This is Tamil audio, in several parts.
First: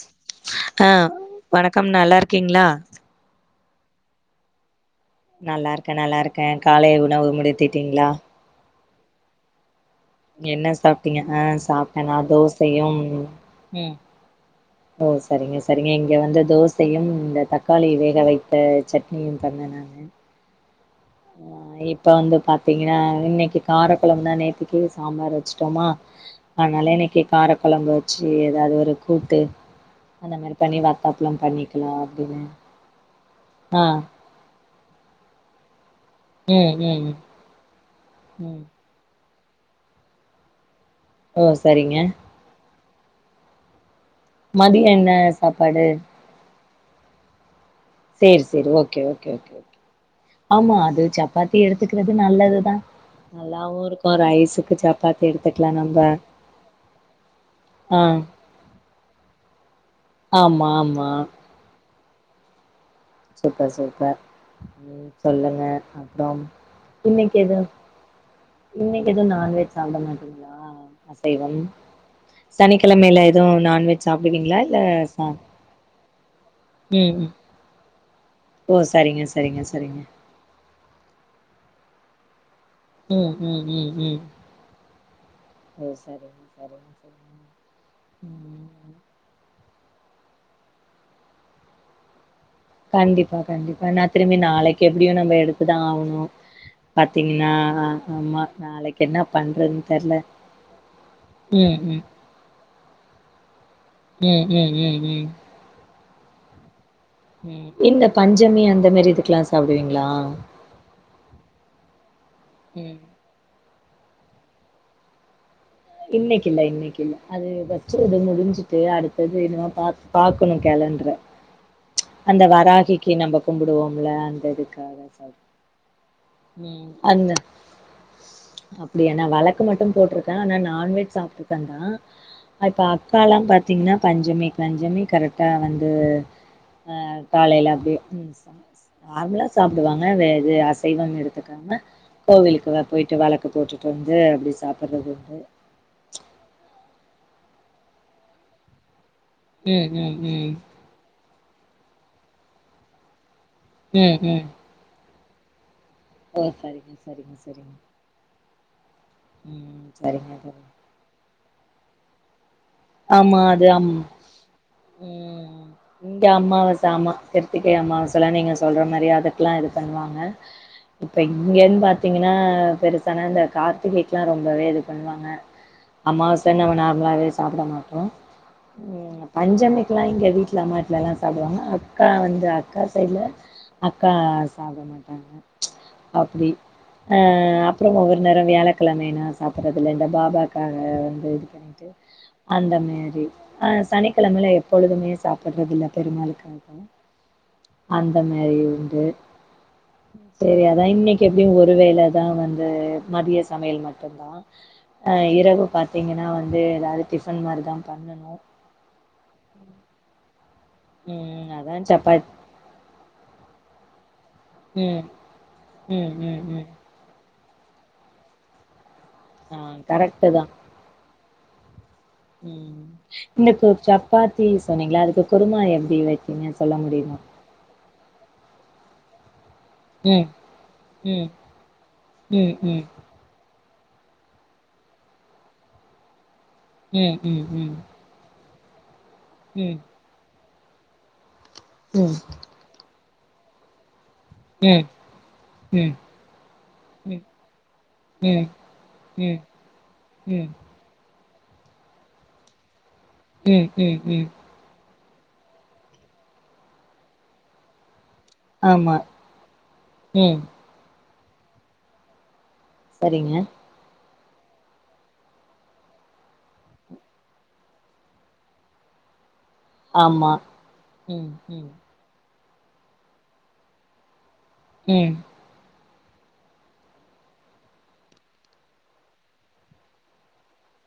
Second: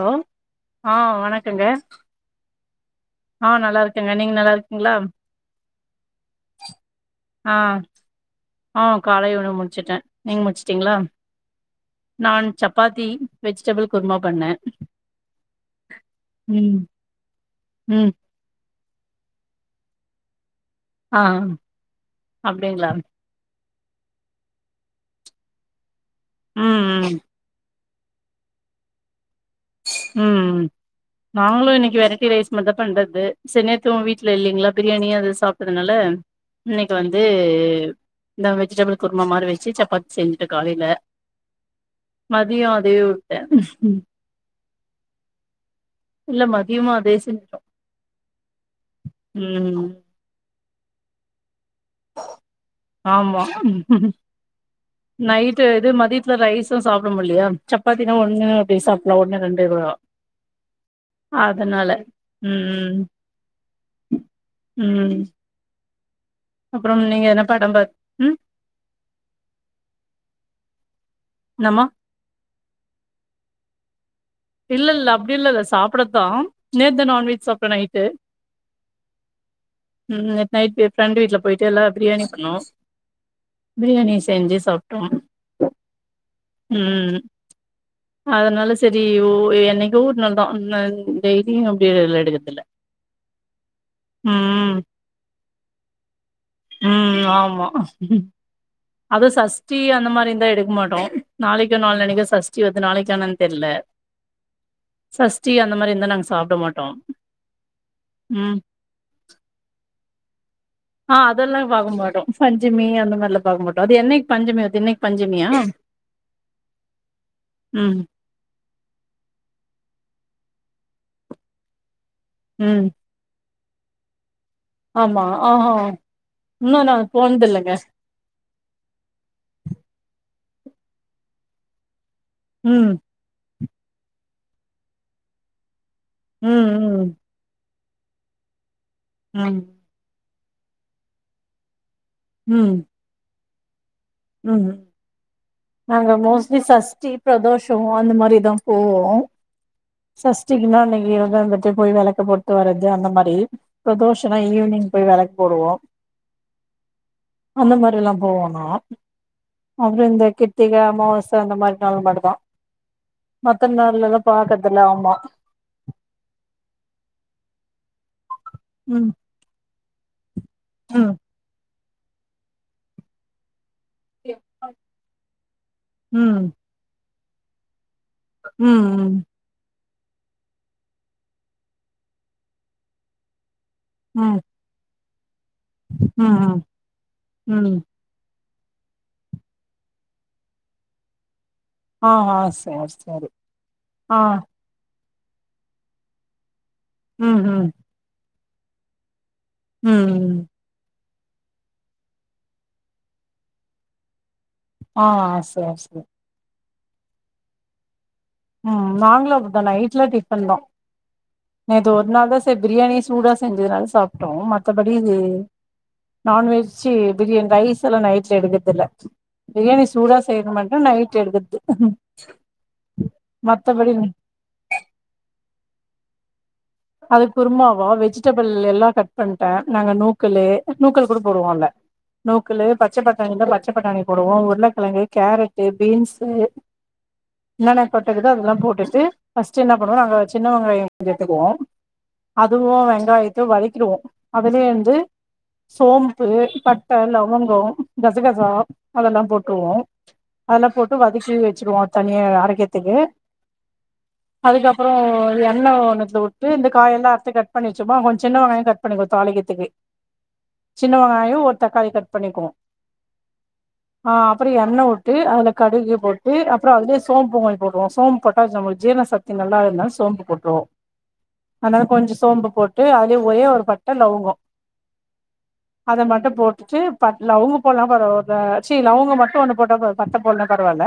லோ ஆ வணக்கம் நல்லா இருக்கீங்களா ஆ நல்லா இருக்கேங்க நீங்க நல்லா இருக்கிங்களா நல்ல இருக்க நல்ல இருக்க காலை உணவு ஆ முடித்திடிங்களா ஆ காலை உணவு முச்சிட்ட நீங்க என்ன முச்டிங்களா சாப்ட்டீங்க ஆ சாப்ட்டே நா நான் தோசையும் சப்பாத்தி வெஜிடேபிள் ம் குருமா பண்ணே ஓ சரிங்க சரிங்க இங்க வந்து ம் தோசையும் இந்த தக்காளி ம் வேக வை ந்த சட்னியும் தந்தே நானு ஆ இப்ப வந்து அப்டிங்களா பாத்தீங்கன்னா இன்னைக்கு காரக்கொழம்பு தா நேத்தைக்கு சாம்பார் வச்சுட்டோமா ம் அதனால ம் இன்னைக்கு கார கொழம்பு வச்சு ஏதாவது ஒரு கூட்டு அந்த மாரி உம் பண்ணி வத்தாப்பளம் நாங்களு பண்ணிக்கலா இன்னைக்கு வெரைட்டி அப்டின்னு ரைஸ் மட்டு தா பண்றது சே ஆ நேத்து உன் வீட் ல இல்லைங்கிளா பிரியாணி அது சாப்ட்டதுனால ம் ம் இன்னைக்கு வந்து இந்த ம் வெஜிடபிள் குருமா மாரி வச்சு சப்பாத்தி செஞ்சுட்டே காலையில ஓ சரிங்க மதியோ அதயே வுட்ட மதிய என்ன சாப்பாடு இல்ல மதியமு அதே செஞ்சிட்டோ சேரி சேரி ஓகே ஓகே ஓகே ஓகே ம் ஆமா அது சப்பாத்தி எடுத்துக்குறது நல்லது தா ஆமா சப்பாத்தி நைட்டு எடுத்துக்கலா இது நம்ப மதியத்துல ரைஸ்சு சாப்ட முல்லையா ஆ சப்பாத்தினா ஒண்ணு அப்டி சாப்டுலா ஒண்ணு ரெண்டு கூட ஆமா ஆமா அதனால ம் ம் சூப்பர் சூப்பர் ம் சொல்லுங்க அப்றம் அப்றம் நீங்க என்ன படம் பாத் ம் இன்னைக்கு எதுவு நான்வெஜ் சாப்ட மாட்டீங்ளா அசைவம் என்னம்மா சனிக்கிழமைல எதுவு நான்வெ சாப்டுவீங்களா இல்ல இல்ல அப்டிலா இல்ல சாப்பிடதா நேத்து தா ம் ம் நான்வெஜ் சாப்டோ நைட்டு ஓ சரிங்க சரிங்க சரிங்க ம் நைட்டு ப்ஃரெண்டு வீட்ல போயிட்டு எல்லாரு பிரியாணி பண்ணோ ம் பிரியாணி செஞ்சு சாப்டோ ஒ சரி ம் அதனால ம் சரி யோ என்னைக்கோ ஓர் நாள் தா ன்னா டெய்லியு அப்டிலா எடுக்றதுல்ல கண்டிப்பா கண்டிப்பா நா திரும்பியு நாளைக்கு எப்டியு நம்ப எடுத்துதா ஆகணு ம் ஆமா நாளைக்கு என்ன அது சஷ்டி பண்றதுன்னு அந்த தெர்ல. மாரி இருந்தா எடுக்க மாட்டோ நாளைக்கோ ம், ம், நாளான்னைக்கோ சஷ்டி வர்து நாளைக்கா என்னன் தெர்ல ம் ம் ம் ம் சஷ்டி அந்த மாரி இருந்தா நாங்க சாப்ட மாட்டோ ம் இந்த ம் பஞ்சமி அந்த மாரி இதுக்லா சாப்டுவீங்ளா ஆ அதெல்லா பாக்கமாட்டோ பஞ்சமி அந்த மாரிலா பாக்கமாட்டோ அது என்னைக்கு பஞ்சமி வர்து இன்னைக் பஞ்சமியா இன்னைக்கி இல்ல இன்னைக்கில்ல அது ம் வச்சுறது முடிஞ்சு து அடுத்தது என்னவோ பாக்கணு கேலண்டர அந்த ம் வராகி கி நம்ப கும்பிடுவோம்ல அந்த இதுக்கு ஆமா ஆகா இன்னு ம். நா அந்த போன்து இல்லங்க அப்டியா நா வெளக்கு மட்டு போட்ருக்கே ஆனா நான்வெஜ் சாப்டுருக்கே நா அ இப்ப ம் அ க்கா லா பாத்திங்னா பஞ்சமி பஞ்சமி கரெக்டா வந்து ம் அ ம் காலையில அப்டியே நார்மலா ம் சாப்டுவாங்க வெ இது அசைவம் எடுத்துக்காம கோவிலுக்கு ம் லா போயிட்டு வெளக்கு போட்டுட்டு வந்து அப்டி ம் சாப்பிட்றது நாங்க மோஸ்ட்லி சஷ்டி பிரதோஷோ அந்த மாரிதா போவோ ம் ம் ம் சஸ்டிக்கு நா அன்னைக்கு [unintelligible] சு போயி வெளக்கு போட்டுட்டு வரது அந்த மாரி ம் பிரதோஷனா ம் ஈவினிங் போய் வெளக்கு போடுவோ ஓ சரிங்க சரிங்க சரிங்க எல்லா போவோனு ம் அப்ற இந்த சரிங்க தோழி கித்திகை அம்மாவச அந்த மாரி நாள் மட்டுந்தா ஆமா அது மத்த ஆம் நாள்லல்லா பாக்கர்தில்ல ஆமா ம் இங்க அம்மாவாச ஆமா கிருத்திகை அம்மாவாசல்லா நீங்க சொல்ற மாரி ம் அதுக்லா இது பண்ணுவாங்க ம் இப்ப இங்கன்னு பாத்தீங்கன்னா பெருசானா இந்த கார்த்திகை ல்லா ரொம்பவே இது பண்ணுவாங்க அம்மாவாச நம்ம நார்மலாவே சாப்ட மாட்டோ ம் ம் ம் பஞ்சமைக்குலா இங்க வீட்ல அம்மாட்ல எல்லா சாப்டுவாங்க அக்கா வந்து அக்கா சைட்ல அக்கா ம் சாப்ட மாட்டாங்க அப்டி ம் ம் ஆ ம் அப்பறோ ஒவ்வொரு நேரோ வியாழக் கிழமை னா சாப்பிட்றதுல்ல இந்த பாபாக்காக வந்து [inaudible] ஆ ஆ அந்த சேரி மாரி சேரி ஆ ஆ சனிக்கிழமைல எப்பொழுதுமே சாப்பிடுறது இல்ல பெருமாளுக்காக ம் ம் அந்தம் கரி உண்டு ம் ம் செரி அதா இன்னைக் எப்டியு ஒரு வேள தா வந்து மதிய சமையல் மட்டுந்தா ஆ அ இரவு சேரி சேரி பாத்தீங்கனா வந்து ஏதாவது டிஃபன் மாதிரிதா பண்ணணு ம் நாங்களு அப்டி தா நைட்ல டிஃபன் தா ம் அதா நேத்து ஒரு சப்பாத் நாள் தா செரி பிரியாணி சூடா செஞ்சதுனால சாப்டோ ம த்தபடி ம் ம் ம் ம் நான்வெஜ்ஜூ பிரியாணி ரைஸ் எல்லா நைட்ல எடுக்கறதில்ல ஆ பிரியாணி சூடா கரெக்ட்டு தா செய்யணு மட்டு நைட் எடுக்குற்து ம் இந்தக்கு சப்பாத்தி சொன்னீங்களா அதுக்கு குருமா எப்டி வச்சீங்க சொல்ல முடியுமா அது குருமாவா வெஜிடேபிள் எல்லா கட் பண்ணிட்ட நாங்க ம் நூக்கலு நூக்கல் கூட ம் போடுவோம் அதுல ம் நூக்கலு ம் பச்ச பட் நாங்க இதுல பச்ச பட்டாணி போடுவோ உருளகெழங்கு கேரட்டு பீன்ஸு ம் ம் ம் தொட்டுக்குது அதெல்லா போட்டுட்டு ஃபஸ்டு என்ன பண்ணுவோ நாங்க சின்ன வெங்காயோ கொஞ்சோ எடுத்துக்குவோ ம் அதுவு வெங்காயத்தையு வதக்கிடுவோ அதுலே ம் வந்து ம் ம் சோம்பு பட்ட ம் லவங்கோ ம் கசகசா அதெல்லா போட்ருவோ ம் அதெல்லா போட்டு வதக்கி வச்சுக்குவோ தனியா அரைக்கிறதுக்கு ம் ம் ம் அதுக்கப்பறோ எண்ணெ ஒண்ணுத்துல விட்டு இந்த காயெல்லா அறுத்து க ட் பண்ணிவச்சோமா கொஞ்சோ சின்ன வெங்காயோ கட் ஆமா பண்ணிக்கோ தாளிகத்துக்கு ம் சின்ன வெங்காயோ ஒரு தக்காளி கட் பண்ணிக்குவோ செரிங்க ஆ அப்பறோ எண்ணெவுட்டு அதுல கடுகு போட்டு அப்புறோ அதுலே சோம்பு வாங்கி போடுவோ சோம் பொட்டாஷம் நம்ளுக்கு ஜீர்ண சக்தி நல்லா இருக் ஆமா ம் ம் அதனால கொஞ்ச சோம்பு போட்டு அதுலே ஒரே ஒரு பட்ட லவங்கோ ம் அத மட்டு போட்டுட்டு பட் லவங்க போடலா பரவாயில்ல செரி லவங்க மட்டும் ஒண்ணு போட்டா ப பட்ட போட்லா பரவாயில்ல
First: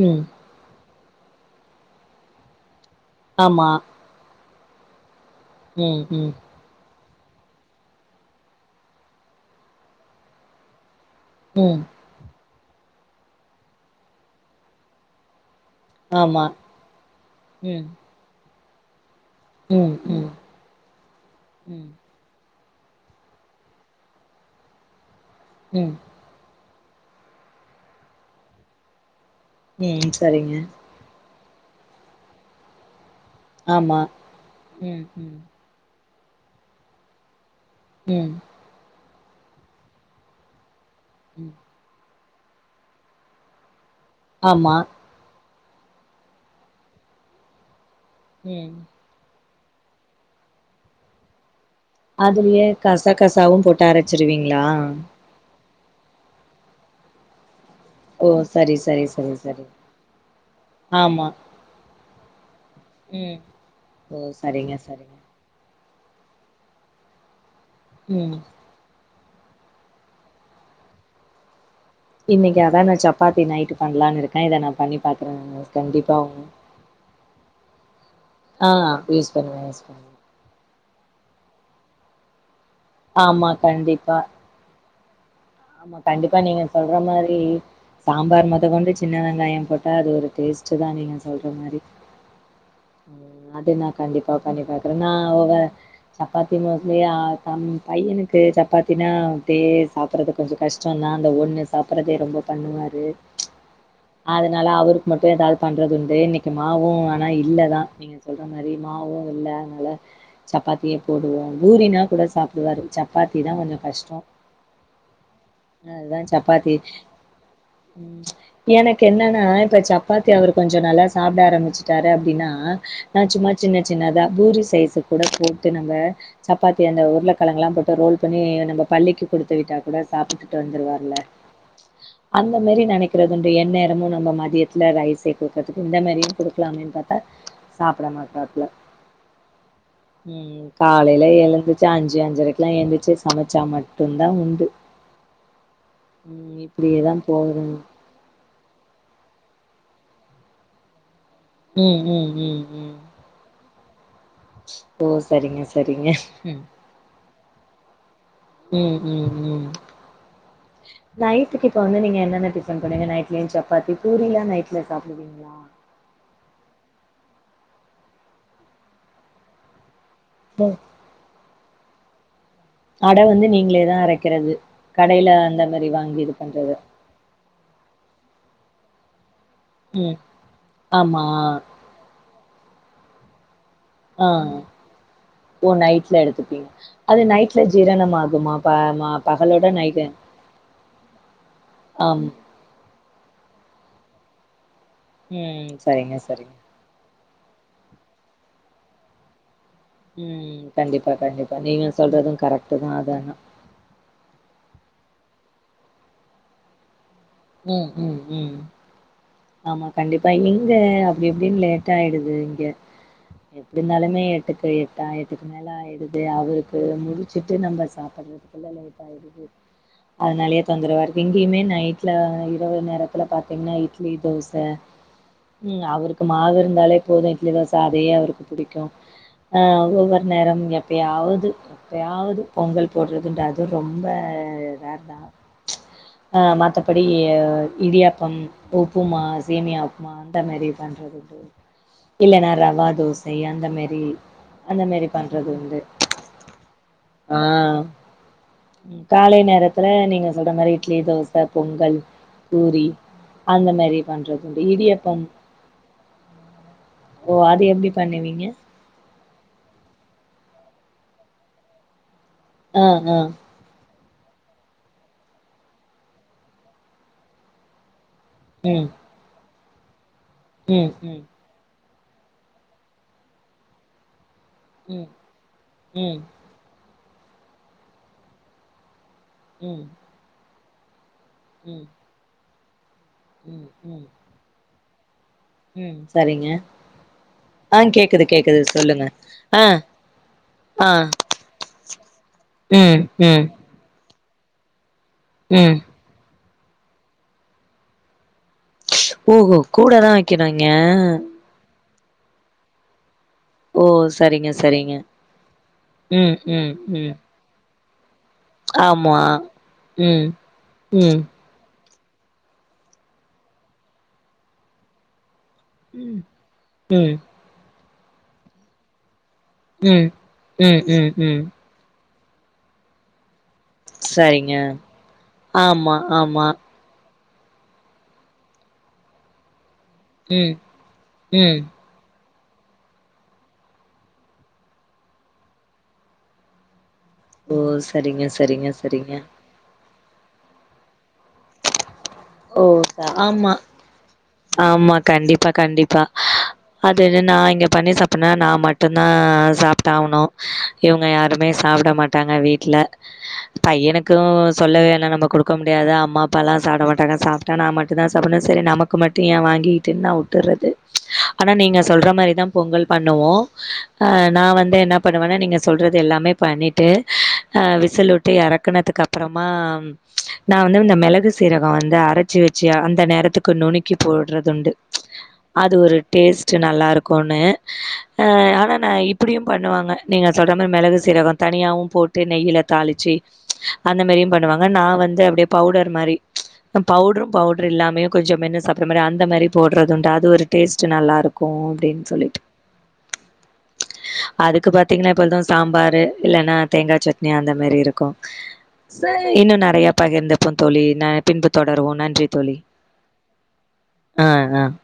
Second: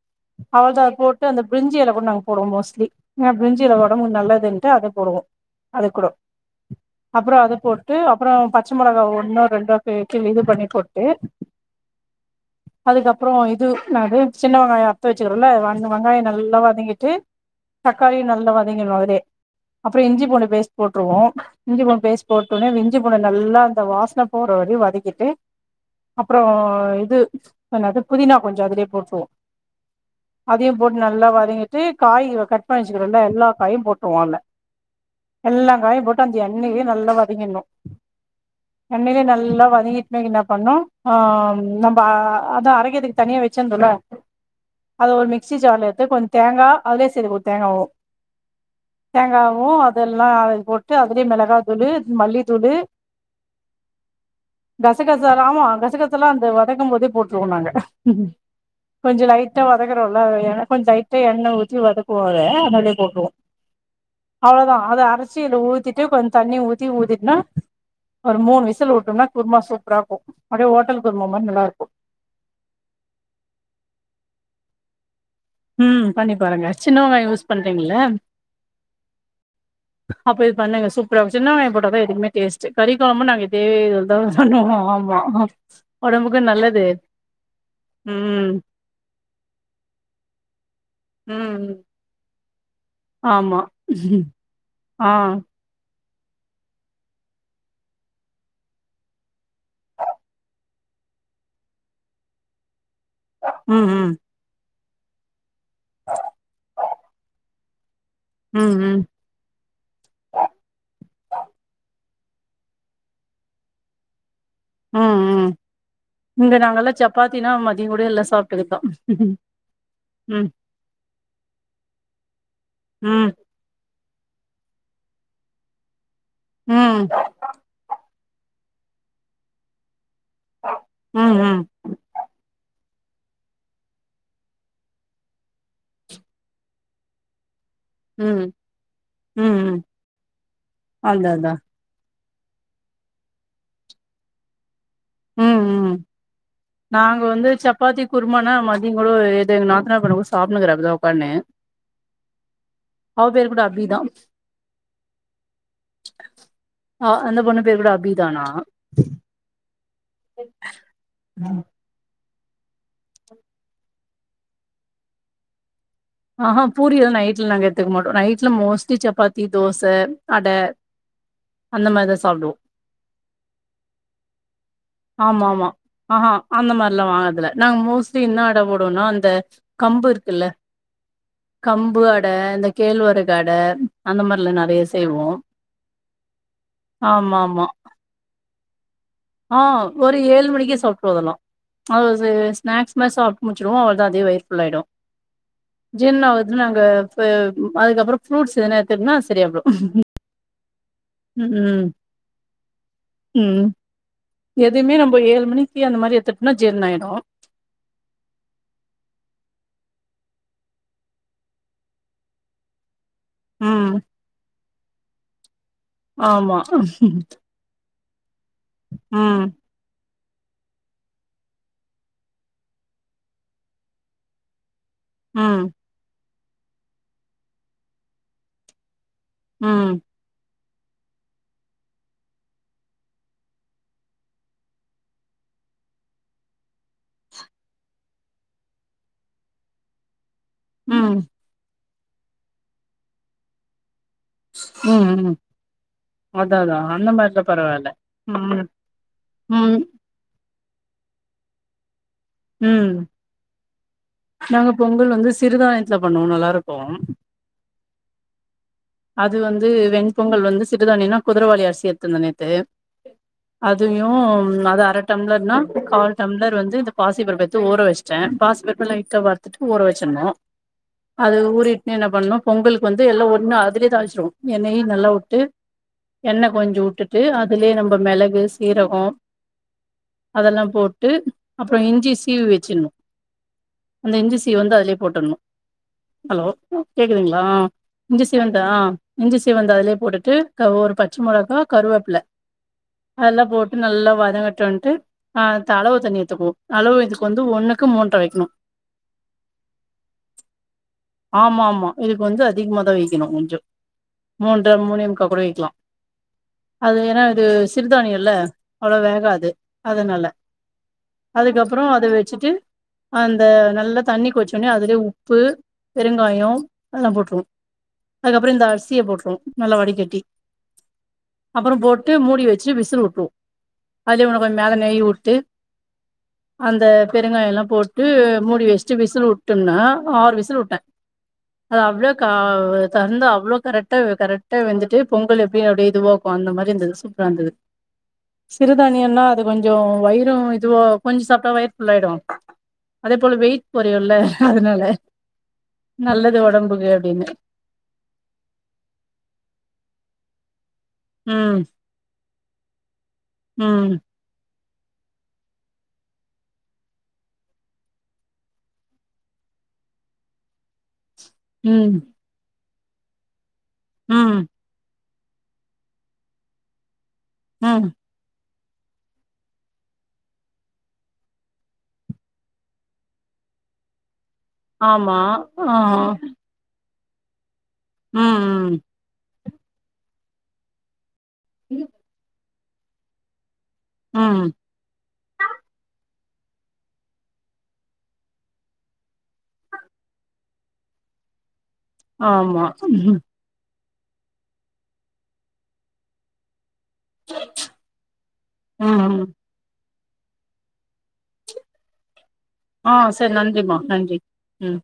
ம் அவ்ளதா அது போட்டு அந்த பிரிஞ்சியில கூட நாங்க போவோ மோஸ்ட்லி ஏ ஆமா பிரிஞ்சியெல ஒடம்புக்கு நல்லது இல் ட்டு அத போடுவோ அது ம் கூடோ ம் அப்றோ அது போட்டு அப்றோ பச்ச மொளகா ஒண்ணோ ரெண்டோ அ கிள்ளி இது பண்ணி போட்டு ம் அதுக்கப்றோ இது என்னாது சின்ன வெங்காயோ த்து வச்சுக்கிறோம்ல வெங்காயோ ஆமா நல்லா வதங்கிட்டு ம் ம் தக்காளியு நல்லா வதங்கணு அதுலே அப்புறோ ம் இஞ்சி ம் பூண்டு பேஸ்ட் போட்டுருவோ இஞ்சி பூண்டு பேஸ்ட் போட்டுனே இஞ்சி பூண்டு நல்லா அந்த வாசன போற வரையு வதக்கிட்டு ம் அப்றோ இது என்னாது புதினா கொஞ்சோ அதுலயே போட்ருவோ ம் செரிங்க போட்டு நல்லா வதங்கிட்டு காயி வ கட் பண்ணி வச்சிக்கரோல எல்லா காயு ஆமா போட்டு தொவால ம் ம் எல்லா காயு போட்டு அந்த எண்ணெயிலே நல்லா வதக்கிணு ம் எண்ணையிலே நல்லா வதங்கிட்னா என்னா பண்ணு ம் ம் ஆ நம்ம அ அத அரை ரதுக்கு தனியா வச்சுருந்துல ஆமா அத ஒரு மிக்சி ஜார்ல எடுத்து கொஞ்சோ தேங்கா அதுலே சேத்துகோ தேங்காவு ம் தேங்காவு அதெல்லா அது போட்டு அதுலேயே மிளகா அதுலேயே கசா கசாவு போட்டு அரச்சிருவீங்ளா கசகசா ஆமா கசகாசல்லா அந்து வதக்கும் போதே போட்டுருவோ நாங்க ஓ சரி சரி கொஞ்சோ சரி லைட்டா சரி வதக்குறோல அத கொஞ்சோ லைட்டா ஆமா எண்ணெய் ஊத்தி வதக்குவோ அத [unintelligible] ம் ஓ அவ்ளோதா சரிங்க அது சரிங்க அரிசியில ஊத்திட்டு கொஞ்சோ தண்ணி ஊத்தி ஊத்திட்னா ஒரு ம் மூணு விசில் விட்டோம்னா குருமா சூப்பரா இருக்கு அப்டியே ஹோட்டல் குருமா மாரி நல்லா இருக்கு இன்னைக்கி அத நா சப்பாத்தி நைட் பண்லானு இருக்கே இத நா பண்ணி பாக்குறே ம் பண்ணி பாருங்க சின்னவெங்கயு யூஸ் பண்றீங்கள ஆ யூஸ் பண்ணுவ யூஸ் பண்ணுவ அப்போ இது பண்ணுங்க சூப்பரா சின்ன வெங்காயோ போட்டாதா எதுக்குமே டேஸ்டு கறிகொழம்பு நாங்க ஆமா இதே இதுலதா கண்டிப்பா பண்ணணு ஆமா கண்டிப்பா ஒடம்புக்கு நீங்க நல்லது சொல்ற மாரி சாம்பார் ம் மொத கொண்டு சின்ன வெங்காயோ போட்டா அது ஒரு டேஸ்டுதா நீங்க சொல்ற மாரி ம் ஆமா அது நா கண்டிப்பா பண்ணி பாக்றே ஆ நா [unintelligible] சப்பாத்தி மோஸ்ட்லி தம் பையனுக்கு சப்பாத்தினா தே சாப்றதுக் கொஞ்சோ கஷ்டந்தா அந்த ஒன்னு சாப்பிடறதே ரொம்ப பண்ணுவாரு ம் ம் அதனால அவருக்கு மட்டு ஏதாது பண்றது உண்டு இன்னைக்கி மாவு ஆனா இல்லதா நீங்க சொல்ற மாரி ம் ம் மாவு இல்ல அதனால சப்பாத்தியே போடுவோ பூரினா கூட சாப்பிடுவாரு சப்பாத்திதா கொஞ்சோ கஷ்டோ ம் ம் அதுதா இங்க சப்பாத்தி நாங்கல்லா சப்பாத்தினா மதியோ கூட ம் எல்லா சாப் எனக்கு என்னனா இப்ப சப்பாத்தி அவரு கொஞ்சோ நல்லா சாப்பிட ஆரம்பிச்சிட்டாரு அப்டினா நா ம் சும்மா சின்ன சின்னதா பூரி சைஸு கூட போட்டு நம்ப சப்பாத்திய அந்த ம் உருழக் கெழங்கெலா போட்டு ரோல் பண்ணி நம்ப பள்ளிக்கு குடுத்து விட்டா சாப்பிட்டுட்டு வந்துருவார்ல ம் ம் ம் அந்த மேரி நெனைக் க்குறதுன்டு என்நேரமு நம்ம மதியத்துல ரைசே குடுக்கறதுக்கு இந்த மாரியு குடுக்கலாமேனு பாத்தா சாப்பிட ம் மாட்டாப்ல ம் ம் காலையில அதா அதா எழுந்துத் அஞ்சு அஞ்சரைக்லா எந்திர்ச்சி சமைச்சா மட்டுந்தா உண்டு ம் ம் ம் ம் இப்டியேதா நாங்க வந்து போகுதுங்க சப்பாத்தி குருமானா மதியங்குள ஒரு இது எங்க நாத்தனா பொண்ணு கூட சாப்னுருக்க இப்பத உட்கானு ம் ம் ம் ம் அவ பேரு கூட அபிதா ஓ சரிங்க சரிங்க ஆ அந்த பொண்ணு பேர் கூட அபிதானா ம் ம் ம் நைட்டுக்கு இப்போ வந்து நீங்க என்னென்ன டிஃபன் பண்வீங்க நைட்லயு சப்பாத்தி பூரிலா நைட்ல சாப்பிடுவீங்ளா ஆ ஹா பூரியலா நைட்டில் நாங்க எட்த்துக்க மாட்டோ நைட்ல மோஸ்ட்லி சப்பாத்தி தோச அட ம் அந்த மார்தா சாப்டோ அட வந்து நீங்ளே தா அரைக்றது ஆமாம்மா ஆ ஹா அந்த மார்லா வாங்கர்துல நாங்க மோஸ்ட்லி இன்ன அட போடுவன்னா அந்த கம்பு ம் இருக்குல்ல ஆமா கம்பு அட இந்த கேழ்வரகு அட அந்த ஆ மாரிலா நெறைய செய்வோ ஓ நைட்ல எடுத்துப்பீங்க அது ஆமா நைட்ல ஆமா ஜீரணம் ஆகுமா பயமா ஆ ஒரு ஏழு மணிக்கே சாப்ட்ருவ அதலா அதுல ஆம் சிலகேஸ் ஸ்நாக்ஸ் மார் சாப்ட்டு முட்ச்சுடுவோ அவள்தா அதே வயிர் ஃபுல் ஆய்டு ம் சரிங்க சரிங்க ஜீர்னாவாது நாங்க இப்ப அதுக்கப்புறோ ஃப்ரூட்ஸ் எதுனா எடுத்துட்னா சரியாபோ ம் கண்டிப்பா கண்டிப்பா நீங்க சொல்றது கரெக்டுதா அதானா எதுமே நம்போ ஏழ் மணிக்கி அந்த மாரி எத்துட்னா ஜீர்ணாயடு ம் ம் ம் ஆமா கண்டிப்பா இங்க அப்டி இப்டின் லேட் ஆய்டுது இங்க எப்டி ம் இருந்தாலுமே எட்டுக்கு எட்டா எட்டுக்கு மேல ஆய்டுது ஆமா அவருக்கு முடுச்சு ட்டு நம்ம சாப்படறதுக்குள்ள லேட் ஆய்டுது ம் அதுனாலயே தொந்தரவா இருக்கு இங்கயுமே நைட் ல இரவு நேரத்ல பாத்தீங்னா இட்லி தோச ம் அவரு க்கு மாவு இருந்தாலே போது இட்லி தோச அதயே அவருக்கு புடிக்கு ஆ ம் ம் ஒவ்வர் நேரம் எப்பியாவுது எப்பயாவுது பொங்கல் போடுறதுன்டு அதூ ரொம்ப ரேர்தா ஆ மத்த படி இடியாப்பம் உப்புமா சேமியா உப்மா அந்த மாரி ம் பண்றதுண்டு இல்லனா ரவா தோசை அந்த மாரி அந்த மாரி ம் பண்றதுண்டு அதா அதா அந்த மார்லா பரவால்ல ம் காலை ம் நேரத்துல நீங்க சொல்ற மாரி இட்லி தோச பொங்கல் பூரி ம் அந்த மாரி பண்றது உண்டு. நாங்க பொங்கல் இடியப்பம் வந்து சிறுதானியத்துல பண்ணுவோ நல்லா இருக்கு ஓ அது எப்டி பண்ணுவீங்க அது வந்து வெண் பொங்கல் வந்து சிறுதாணினா குதுரவாளி அர்சி எட்த்திர்ந்த நேத்து அ அ அதையும் அத அர டம்ளர்னா கால் டம்ளர் வந்து இந்த பாசிப்பருப் எட்த்து ஊற வச்ட்டேன் ம் பாஸ்பர்ப்ப லைட்டா வர்த்துட்டு ஊற வச்சுர்னு ம் ம் அது ஊறி என்ன பண்ணூ பொங்கலுக் வந்து எல்லா ஒன்னா அதுலே தாள்ஸ்ருவோ எண்ணெயு ம் ம் நல்லா உட்டு ம் எண்ண கொஞ்சு உட்டுட்டு அதுலே நம்ப மெளகு சீரகோ ம் அதலா போட்டு அப்புறோ ம் இஞ்சி சீவி வச்சிர்ணு ம் அந்த இஞ்சி சீ வந்து அதுலே போட்டர்ணு ம் ஹலோ சரிங்க. கேக்குதுங்ளா ஆ இஞ்சி கேக்குது கேக்குது சீவந்தா சொல்லுங்க. இ்ஞ்சி ஆ சீவந்த அதுலே போட்டுட்டு க்க ஆ ஒரு பச்ச மொளகா கருவேப்பில ம் ம் அதெல்லா போட்டு நல்லா வதங்கட்டுன்ட்டு் ஆ த ம் அளவு தண்ணி எத்துக்குவோ அளவு இதுக்கு வந்து ஒன்னுக்கு மூன்ற வைக்ணு ஓஹோ கூடதா வைக்கணுங்ய ஆமா ஆமா இதுக்கு வந்து அதிகமா தா வைக்கணு கொஞ்சோ ஓ! சரிங்க, மூன்ற சரிங்க. மூனே முக்கா கூட வைக்கலா ம், ம், அது ம். என்ன இது சிறுதானியல்ல ஆமா ம் ம் அதுக்கப்புறம் அத வச்சுட்டு அந்த நல்லா தண்ணி கொச்சோடனே அதுலயே உப்பு ம். பெருங்காயம் அதெல்லா ம், போட்டருவோ அதுக்கப்பறம் இந்த அரிசிய போட்டருவோ நல்லா வடி ம், கட்டி ம், ம், ம். அப்பறம் போட்டு மூடி வச்சு விசில் உட்டுருவோ சரிங்க ஆமா ஆமா அந்த பெருங்காய எல்லாம் போட்டு மூடி வச்ட்டு விசில் உட்டம்னா ஆறு ம், விசில் உட்டேன் ம். அது அவ்ள கா தந்து அவ்ள கரெக்டா கரெக்டா வெந்துட்டு பொங்கல் எப்டி அப்டிய இதுவாக்கும் அந்த மாரி இந்தது ஓ! சரிங்க, சரிங்க, சரிங்க. சிறுதானியன்னா இது கொஞ்சோ வயிறும் இதுவோ கொஞ்ச சாப்ட்டா வயிர் ஃபுல்லாயிடும் ஒ ஆமா அதனால ஆமா கண்டிப்பா கண்டிப்பா நல்லது ஒடம்புக்கு அது இது அப்டின்னு நா இங்க பண்ணி சாப்பனுனா நா மட்டு தா சாப்ட்டாவணும் இவுங்க யாருமே ம் சாப்ட மாட்டாங்க வீட்ல ம் பையனுக்கு எதும் சொல்லவேணா நம்ம குடுக்க முடியாது அம்மா அப்பால்லா சாப்ட மாட்டாங்க சாப்ட்டா நா மட்டு தா சாப்பனும் சரி நமக்கு மட்டு ஏன் வாங்கிகிட்டுனு நா உட்டுறது ஆனா நீங்க ம் சொல்ற மாரி தா பொங்கல் பண்ணுவோம் அ ம் நா வந்து என்ன பண்ணுவானா நீங்க சொல்றது எல்லாமே பண்ணிட்டு அ ம் விசில் உட் டு எறக்குனதுக்கு அப்பறமா நா வந்து இந்த மெளகு சீரகம் வந்து அரச்ச வச்சு அந்த நேரத்துக்கு நுணுக்கி போடறது உண்டு ஆமா அது ஆ ஒரு டேஸ் ச்சு நல்லா இருக்கும்னு ம் ஆனா நா இப்டியும் பண்ணுவாங்க நீங்க சொல்ற மாரி மெளகு சீரகம் ம் தனியாவு போட்டு நெய்யில தாளிச்சி அந்த மாரியும் ம் பண்ணுவாங்க நா வந்து அப்டியே பவுடர் மாரி பவுட்ரும் பவுடரு இல்லாமயு கொஞ்ச மென்னு சாப்ற மாரி அந்த மாரி போட்றது உண்டு அது ஒரு டேஸ்ட் நல்லா இருக்கு அப்டின்னு சொல்லி ஆமா அதுக்கு பாத்தீங்கன்னா இப்ப எதும் சாம்பாரு இல்லன்னா தேங்கா சட்னி அந்த மாரி இருக்கு ம் இன்னும் நறைய பகிர்ந்துப்போ தோழி நா பின்பு தொடருவோம் நன்றி தோழி ஆ சரி நன்றிமா நன்றி ஆ ஆ ம்